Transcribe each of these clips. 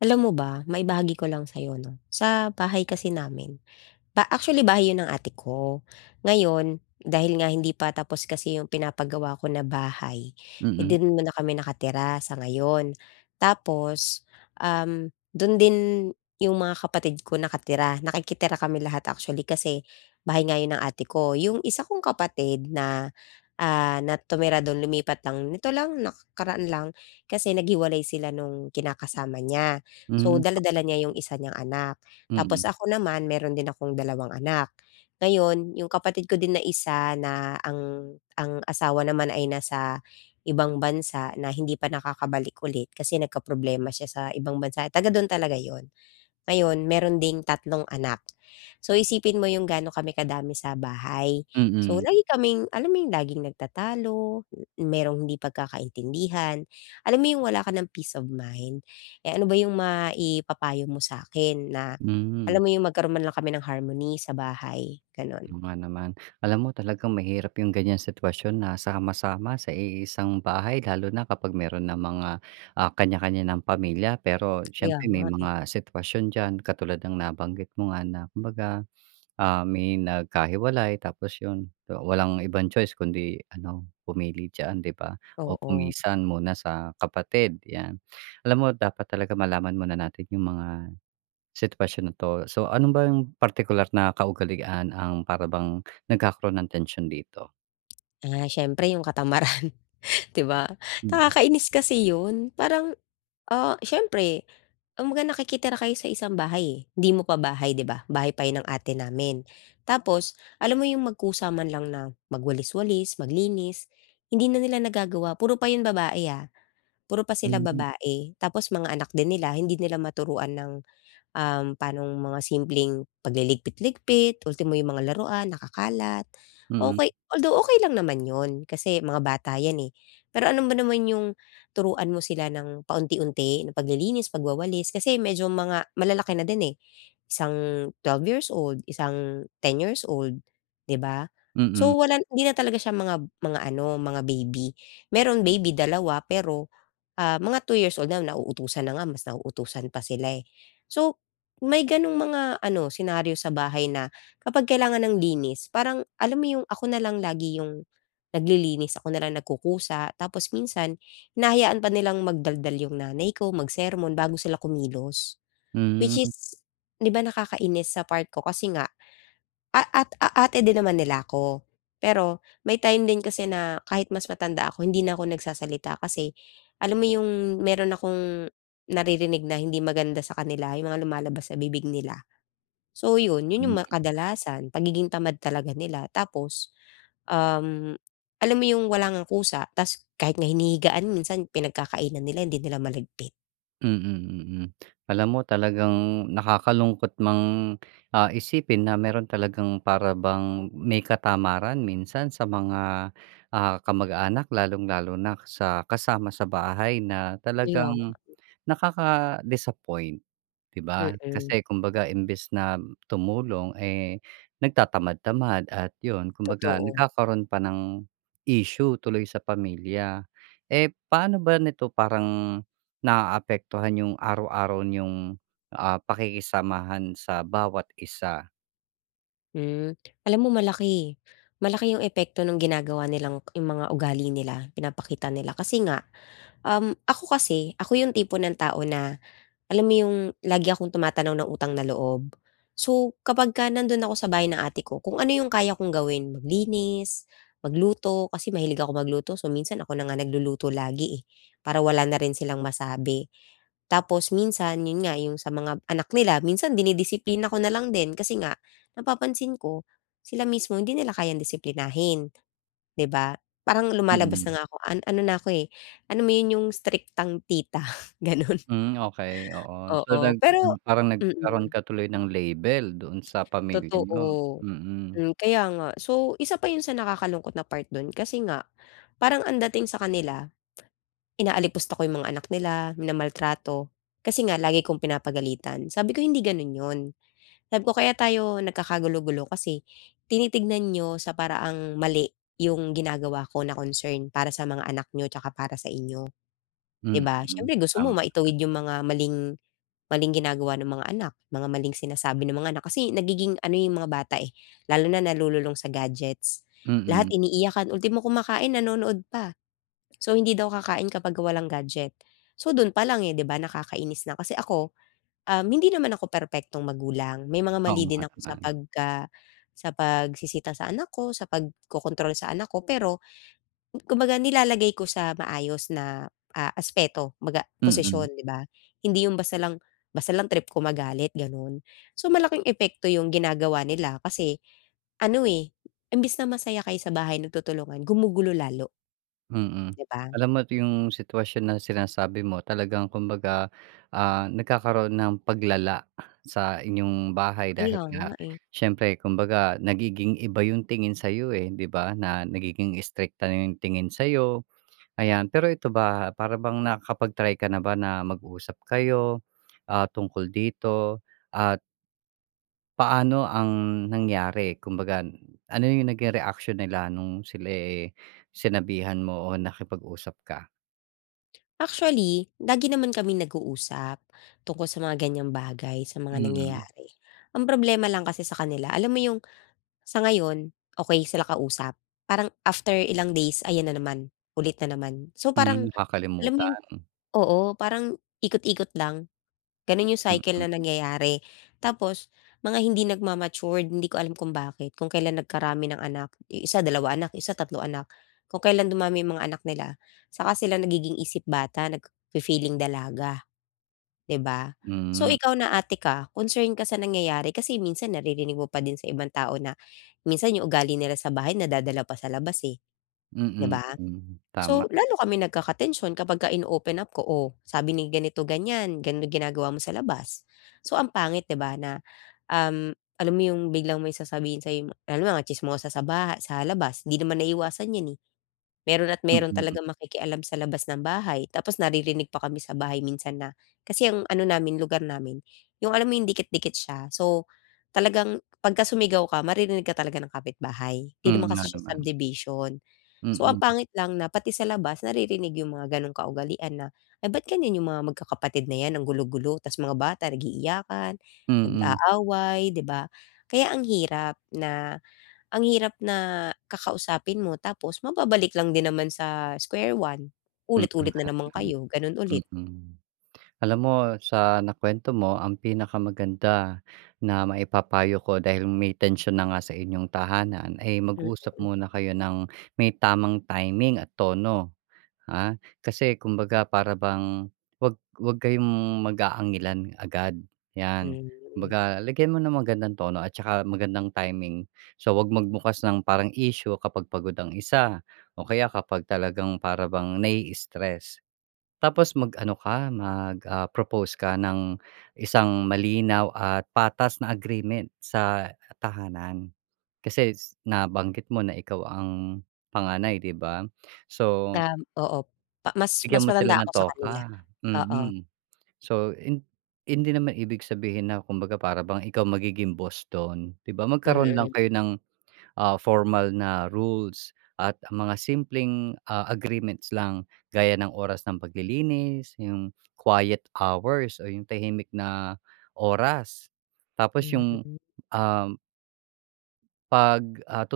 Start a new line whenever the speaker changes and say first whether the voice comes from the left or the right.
left: Alam mo ba, maibahagi ko lang sa'yo 'no, sa bahay kasi namin, actually bahay 'yun ng ate ko. Ngayon, dahil nga hindi pa tapos kasi 'yung pinapagawa ko na bahay, eh,
right: Mm,
left: do'n muna kami nakatira sa ngayon. Tapos, do'n din 'yung mga kapatid ko nakatira, nakikitira kami lahat actually kasi bahay nga 'yun ng ate ko. 'Yung isa kong kapatid na, na tumira do'n lumipat lang nito lang nakaraan lang kasi naghiwalay sila nung kinakasama niya. So,
right: hmm,
left: dala-dala niya 'yung isa niyang anak.
right: mm,
left: Tapos ako naman meron din akong 2 anak. Ngayon yung kapatid ko din na isa na ang asawa naman ay nasa ibang bansa na hindi pa nakakabalik ulit kasi nagkaproblema siya sa ibang bansa, taga dun talaga yon ngayon, meron ding 3 anak. So, isipin mo yung gaano kami kadami sa bahay. So,
right: mm,
left: lagi kaming alam mo yung laging nagtatalo, merong hindi pagkakaintindihan. Alam mo yung wala ka ng peace of mind. Eh, ano ba yung maipapayo mo sa akin na
right: hmm,
left: alam mo yung magkaroon man lang kami ng harmony sa bahay, gano'n?
right: oo nga naman. Alam mo talagang mahirap yung ganyang sitwasyon na sama-sama sa iisang bahay lalo na kapag meron ng mga, kanya-kanya ng pamilya. Pero
left: Kaya
right: siyempre
left: nga,
right: may
left: eh.
right: mga sitwasyon diyan katulad ng nabanggit mo nga na kumbaga, may nagkahiwalay tapos yun, walang ibang choice kundi ano, pumili diyan, 'di ba? O
left: Oo.
right: pumisan muna sa kapatid, 'yan. Alam mo dapat talaga malaman muna natin yung mga sitwasyon na 'to. So, ano ba yung partikular na kaugalian ang para bang nagkakaroon ng tension dito?
left: Siyempre yung katamaran, 'di ba?
right: Mm.
left: Nakakainis kasi yun. Parang, siyempre, kumbaga nakikitira kayo sa isang bahay, eh. Hindi mo pa bahay, 'di ba? Bahay pa 'yun ng ate namin. Tapos alam mo 'yung magkusaman lang na magwalis-walis, maglinis, hindi na nila nagagawa. Puro pa 'yun babae, puro pa sila
right: Hmm,
left: babae. Tapos mga anak din nila, hindi nila maturuan ng paanong mga simpleng pagliligpit-ligpit, ultimo yung mga laruan nakakalat.
right: mm,
left: Okey, although okey lang naman yun kasi mga bata yan, eh. Pero ano ba naman yung turuan mo sila ng paunti-unti na paglilinis, pagwawalis kasi medyo mga malalaki na din, eh. Isang 12 years old, isang 10 years old, 'di ba?
right: mm.
left: So, wala hindi na talaga siya mga ano, mga baby. Meron baby, dalawa pero, mga 2 years old na nauutusan na nga, mas nauutusan pa sila, eh. So, may gano'ng mga ano, senaryo sa bahay na kapag kailangan ng linis parang alam mo yung ako na lang lagi yung naglilinis, ako na lang nagkukusa. Tapos minsan hinahayaan pa nilang magdaldal yung nanay ko, magsermon bago sila kumilos. Which
right: Hmm,
left: is 'di ba nakakainis sa part ko kasi nga a at a ate din naman nila ako. Pero may time din kasi na kahit mas matanda ako hindi na ako nagsasalita kasi alam mo yung meron akong naririnig na hindi maganda sa kanila, yung mga lumalabas sa bibig nila. So yun, yun yung
right: mm,
left: kadalasan pagiging tamad talaga nila tapos, um, alam mo yung wala ngang kusa ta's kahit nga hinihigaan minsan pinagkakainan nila hindi nila malagpit.
right: mm, mm. Alam mo talagang nakakalungkot mang, isipin na meron talagang para bang may katamaran minsan sa mga, kamag-anak lalong-lalo na sa kasama sa bahay na
left: Kaya.
right: talagang nakaka-disappoint. 'Di ba?
left: Mm.
right: Kasi kumbaga imbes na tumulong, eh, nagtatamad-tamad at 'yun kumbaga
left: Totoo.
right: nagkakaroon pa ng issue tuloy sa pamilya. Eh, paano ba nito parang naaapektuhan yung araw-araw niyong, pakikisamahan sa bawat isa?
left: Hmm, alam mo malaki, malaki yung epekto ng ginagawa nilang yung mga ugali nila, pinapakita nila kasi nga, ako kasi, ako yung tipo ng tao na alam mo yung lagi akong tumatanaw ng utang na loob. So, kapag kapagka nandun ako sa bahay ng ate ko, kung ano yung kaya kong gawin, maglinis, magluto, kasi mahilig ako magluto. So, minsan ako na nga nagluluto lagi eh, para wala na rin silang masabi. Tapos minsan, yun nga, yung sa mga anak nila, minsan dinidisiplina ko na lang din kasi nga, napapansin ko, sila mismo hindi nila kayang disiplinahin, 'di ba? Parang
right: Mm.
left: lumalabas na nga ako, ano na ako eh, ano mo yun yung strictang tita, ganun.
right: Hmm, okey, oo. So,
left: Oo,
right: nag
left: pero
right: ano parang nagkaroon
left: mm,
right: ka tuloy ng label doon sa pamilya niyo.
left: totoo.
right: Mm,
left: Hmm, kaya nga. So, isa pa yun sa nakakalungkot na part dun kasi nga parang ang dating sa kanila inaalipusta ko yung mga anak nila, minamaltrato, kasi nga lagi kong pinapagalitan. Sabi ko, "Hindi ganun yun." Sabi ko, "Kaya tayo nagkakagulo-gulo kasi tinitignan nyo sa paraang mali yung ginagawa ko na concern para sa mga anak nyo tsaka para sa inyo." 'Di
right: mm,
left: ba? Siyempre gusto
right: tama,
left: mo
right: tama.
left: maitawid yung mga maling maling ginagawa ng mga anak, mga maling sinasabi ng mga anak. Kasi nagiging ano yung mga bata, eh, lalo na nalululong sa gadgets. Lahat
right: Mm,
left: iniiyakan, ultimo kumakain nanonood pa. So, hindi daw kakain kapag walang gadget. So, dun pa lang, eh, 'di ba nakakainis na. Kasi ako, hindi naman ako perpektong magulang. May mga
right: oo
left: mali
right: nga
left: din ako sa
right: naman,
left: sa pagsisita sa anak ko, sa pagkokontrol sa anak ko, pero kumbaga nilalagay ko sa maayos na, aspeto kumbaga
right: mm.
left: posisyon, 'di ba? Hindi yung basta lang trip ko magalit gano'n. So malaking epekto yung ginagawa nila kasi ano, eh, imbes na masaya kayo sa bahay nagtutulungan gumugulo lalo,
right: Mm.
left: 'di ba?
right: Alam mo mo't yung sitwasyon na sinasabi mo talagang kumbaga, nagkakaroon ng paglala sa inyong bahay dahil
left: Kaya
right: nga
left: nga, eh.
right: siyempre kumbaga nagiging iba yung tingin sa'yo, eh, 'di ba, na nagiging istrikta na yung tingin sa'yo, ayan. Pero ito ba, para bang nakakapag-try ka na ba na mag-usap kayo, tungkol dito at paano ang nangyari? Kumbaga, ano yung naging reaksyon nila nung sila, eh, sinabihan mo o nakipag-usap ka?
left: Actually, lagi naman kaming nag-uusap tungkol sa mga ganiyang bagay, sa mga
right: Mm,
left: nangyayari. Ang problema lang kasi sa kanila alam mo yung sa ngayon, okay sila kausap. Parang after ilang days, ayan na naman, ulit na naman. So,
right: hmm,
left: parang alam mo yung
right: nakakalimutan,
left: oo, parang ikot-ikot lang, gano'n yung cycle na
right: mm,
left: nangyayari. Tapos mga hindi nagma hindi ko alam kung bakit, kung kailan nagkarami ng anak, yung isa dalawa anak, isa tatlo anak, kung kailan dumami yung mga anak nila, saka sila nagiging isip bata, feeling dalaga, 'di ba? So,
right: hmm,
left: ikaw na ate ka, concern ka sa nangyayari kasi minsan naririnig mo pa din sa ibang tao na minsan yung ugali nila sa bahay nadadala pa sa labas, eh, 'di
right: mm,
left: ba?
right: mm. Tama,
left: So, lalo kami nagkaka kapagka ino-open up ko, "Oh, sabi ni ganito ganyan, ganun ginagawa mo sa labas." So, ang pangit 'di ba na, um, alam mo yung biglang may sasabihin sa'yo, alam mo mga tsismosa sa labas, 'di naman naiiwasan 'yan, eh. Meron at meron
right: mm,
left: talagang makikialam sa labas ng bahay tapos naririnig pa kami sa bahay minsan na kasi ang ano namin, lugar namin, yung alam mo yung dikit-dikit siya. So, talagang pagka sumigaw ka maririnig ka talaga ng kapitbahay. 'Di
right: mm
left: naman
right: nga
left: kasi siya
right: naman,
left: subdivision. So,
right: mm,
left: ang pangit lang na pati sa labas naririnig yung mga ganong kaugalian na, "Ay ba't ganyan yung mga magkakapatid na 'yan, ang gulo-gulo." Ta's mga bata nag-iiyakan,
right: mm,
left: nag-aaway, 'di ba? Kaya ang hirap na kakausapin mo tapos mababalik lang din naman sa square one.
right: mm,
left: Ulit-ulit na naman kayo, gano'n ulit.
right: mm. Alam mo sa nakuwento mo ang pinakamaganda na maipapayo ko dahil may tensyon na nga sa inyong tahanan ay mag-usap muna kayo ng may tamang timing at tono. Kasi kumbaga para bang 'wag kayong mag-aangilan agad, 'yan.
left: Mm,
right: Kumbaga lagyan mo ng magandang tono at saka magandang timing. So, 'wag magbukas ng parang issue kapag pagod ang isa o kaya kapag talagang para bang nai-stress. Tapos mag-ano ka, propose ka ng isang malinaw at patas na agreement sa tahanan. Kasi nabanggit mo na ikaw ang panganay, 'di ba? So,
left: oo, pa mas
right: bigyan
left: mas
right: mo
left: matanda
right: sila ng
left: ako sa kanila,
right: toka,
left: oo.
right: mm. So, hindi naman ibig sabihin na kumbaga para bang ikaw magiging boss don, 'di ba? Magkaroon lang
left: Mm.
right: kayo ng, formal na rules at mga simpleng, agreements lang gaya ng oras ng paglilinis, yung quiet hours o yung tahimik na oras. Tapos yung,
left: Mm.
right: ah, pag, ah,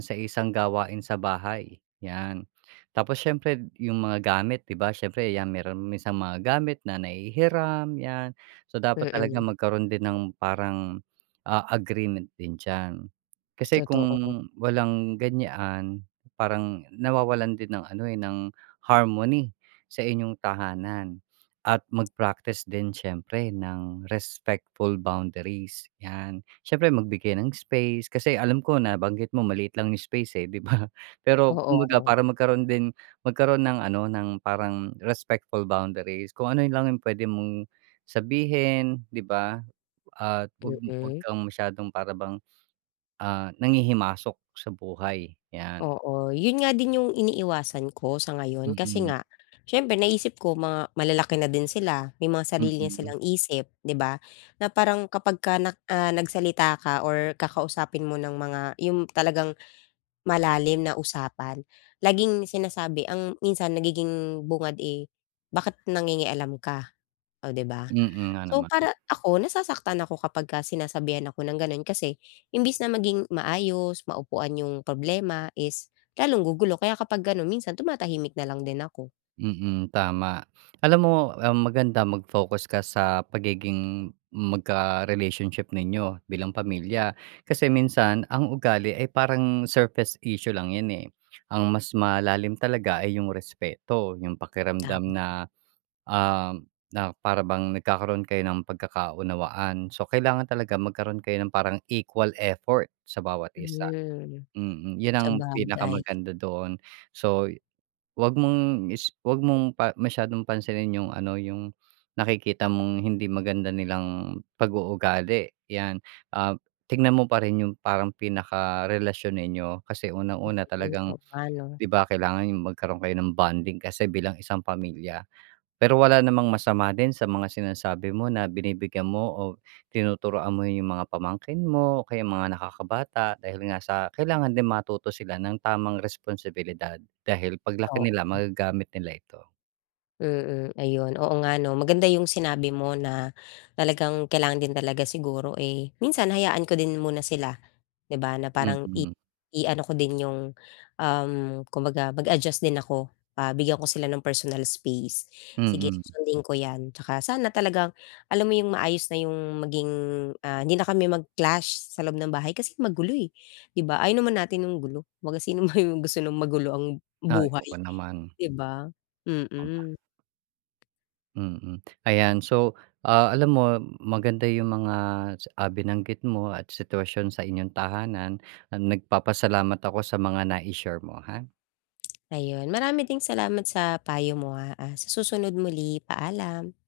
right: sa isang gawain sa bahay, 'yan. Tapos siyempre yung mga gamit, 'di ba, siyempre 'yan meron minsan mga gamit na nahihiram, 'yan. So, dapat talaga
left: Mm.
right: magkaroon din ng parang, agreement din diyan. Kasi kung
left: Totoo.
right: walang ganyan, parang nawawalan din ng ano, eh, ng harmony sa inyong tahanan at mag-practice din siyempre ng respectful boundaries, 'yan. Siyempre magbigay ng space, kasi alam ko nabanggit mo maliit lang yung space, eh, 'di ba? Pero kumbaga
left: Oo.
right: para magkaroon ng ano, ng parang respectful boundaries, kung ano yun lang yung pwede mong sabihin, 'di ba? At wag wag
left: Mm.
right: kang masyadong para bang, nanghihimasok sa buhay, 'yan.
left: Oo, yun nga din yung iniiwasan ko sa
right: Mm,
left: ngayon kasi
right: mm,
left: nga, siyempre naisip ko mga malalaki na din sila, may mga sarili na
right: mm.
left: silang isip, 'di ba? Na parang kapagka nagsalita ka or kakausapin mo ng mga yung talagang malalim na usapan, laging sinasabi ang minsan nagiging bungad, eh, "Bakit nangingialam ka?" Oh, 'di ba?
right: Mm, nga
left: So,
right: naman.
left: para ako nasasaktan ako kapagka sinasabihan ako ng gano'n kasi imbis na maging maayos, maupuan yung problema is lalong gugulo kaya kapag gano'n minsan tumatahimik na lang din ako.
right: Mm, tama. Alam mo, maganda mag-focus ka sa pagiging magka-relationship ninyo bilang pamilya. Kasi minsan, ang ugali ay parang surface issue lang yan eh. Ang mas malalim talaga ay yung respeto, yung pakiramdam
left: Tama,
right: na, um, na para bang nagkakaroon kayo ng pagkakaunawaan. So, kailangan talaga magkaroon kayo ng parang equal effort sa bawat isa.
left: hmm.
right: Mm, yun ang
left: Sabagay,
right: pinakamaganda doon. So, wag mong pa masyadong pansinin yung ano, yung nakikita mong hindi maganda nilang pag-uugali, 'yan. Ah, tignan mo pa rin yung parang pinakarelasyon ninyo kasi unang-una
left: hmm,
right: talagang
left: oo nga 'no,
right: 'di ba, kailangan yung magkaroon kayo ng bonding kasi bilang isang pamilya. Pero wala namang masama din sa mga sinasabi mo na binibigyan mo o tinuturuan mo yung mga pamangkin mo o kaya mga nakakabata dahil nga sa kailangan din matuto sila ng tamang responsibilidad dahil paglaki
left: oo.
right: nila magagamit nila ito.
left: Mm, ayun. Oo nga 'no, maganda yung sinabi mo na talagang kailangan din talaga siguro, eh, minsan hayaan ko din muna sila, 'di ba, na parang
right: Mm,
left: i-ano ko din yung, um, kumbaga mag-adjust din ako, bigyan ko sila ng personal space. Sige,
right: mm.
left: susundin ko 'yan. Tsaka sana talagang alam mo yung maayos na yung maging, hindi na kami mag-clash sa loob ng bahay kasi magulo, eh, 'di ba? Ayaw naman natin ng gulo. Kumbaga sino ba yung gusto ng magulo ang
right: Ay,
left: buhay,
right: oo naman,
left: 'di ba? Mm.
right: tama,
left: Mm.
right: mm. Ayan so, alam mo maganda yung mga, binanggit mo at sitwasyon sa inyong tahanan. Nagpapasalamat ako sa mga nai-share mo ha.
left: Ayun, marami ding salamat sa payo mo, ha. Sa susunod muli, paalam.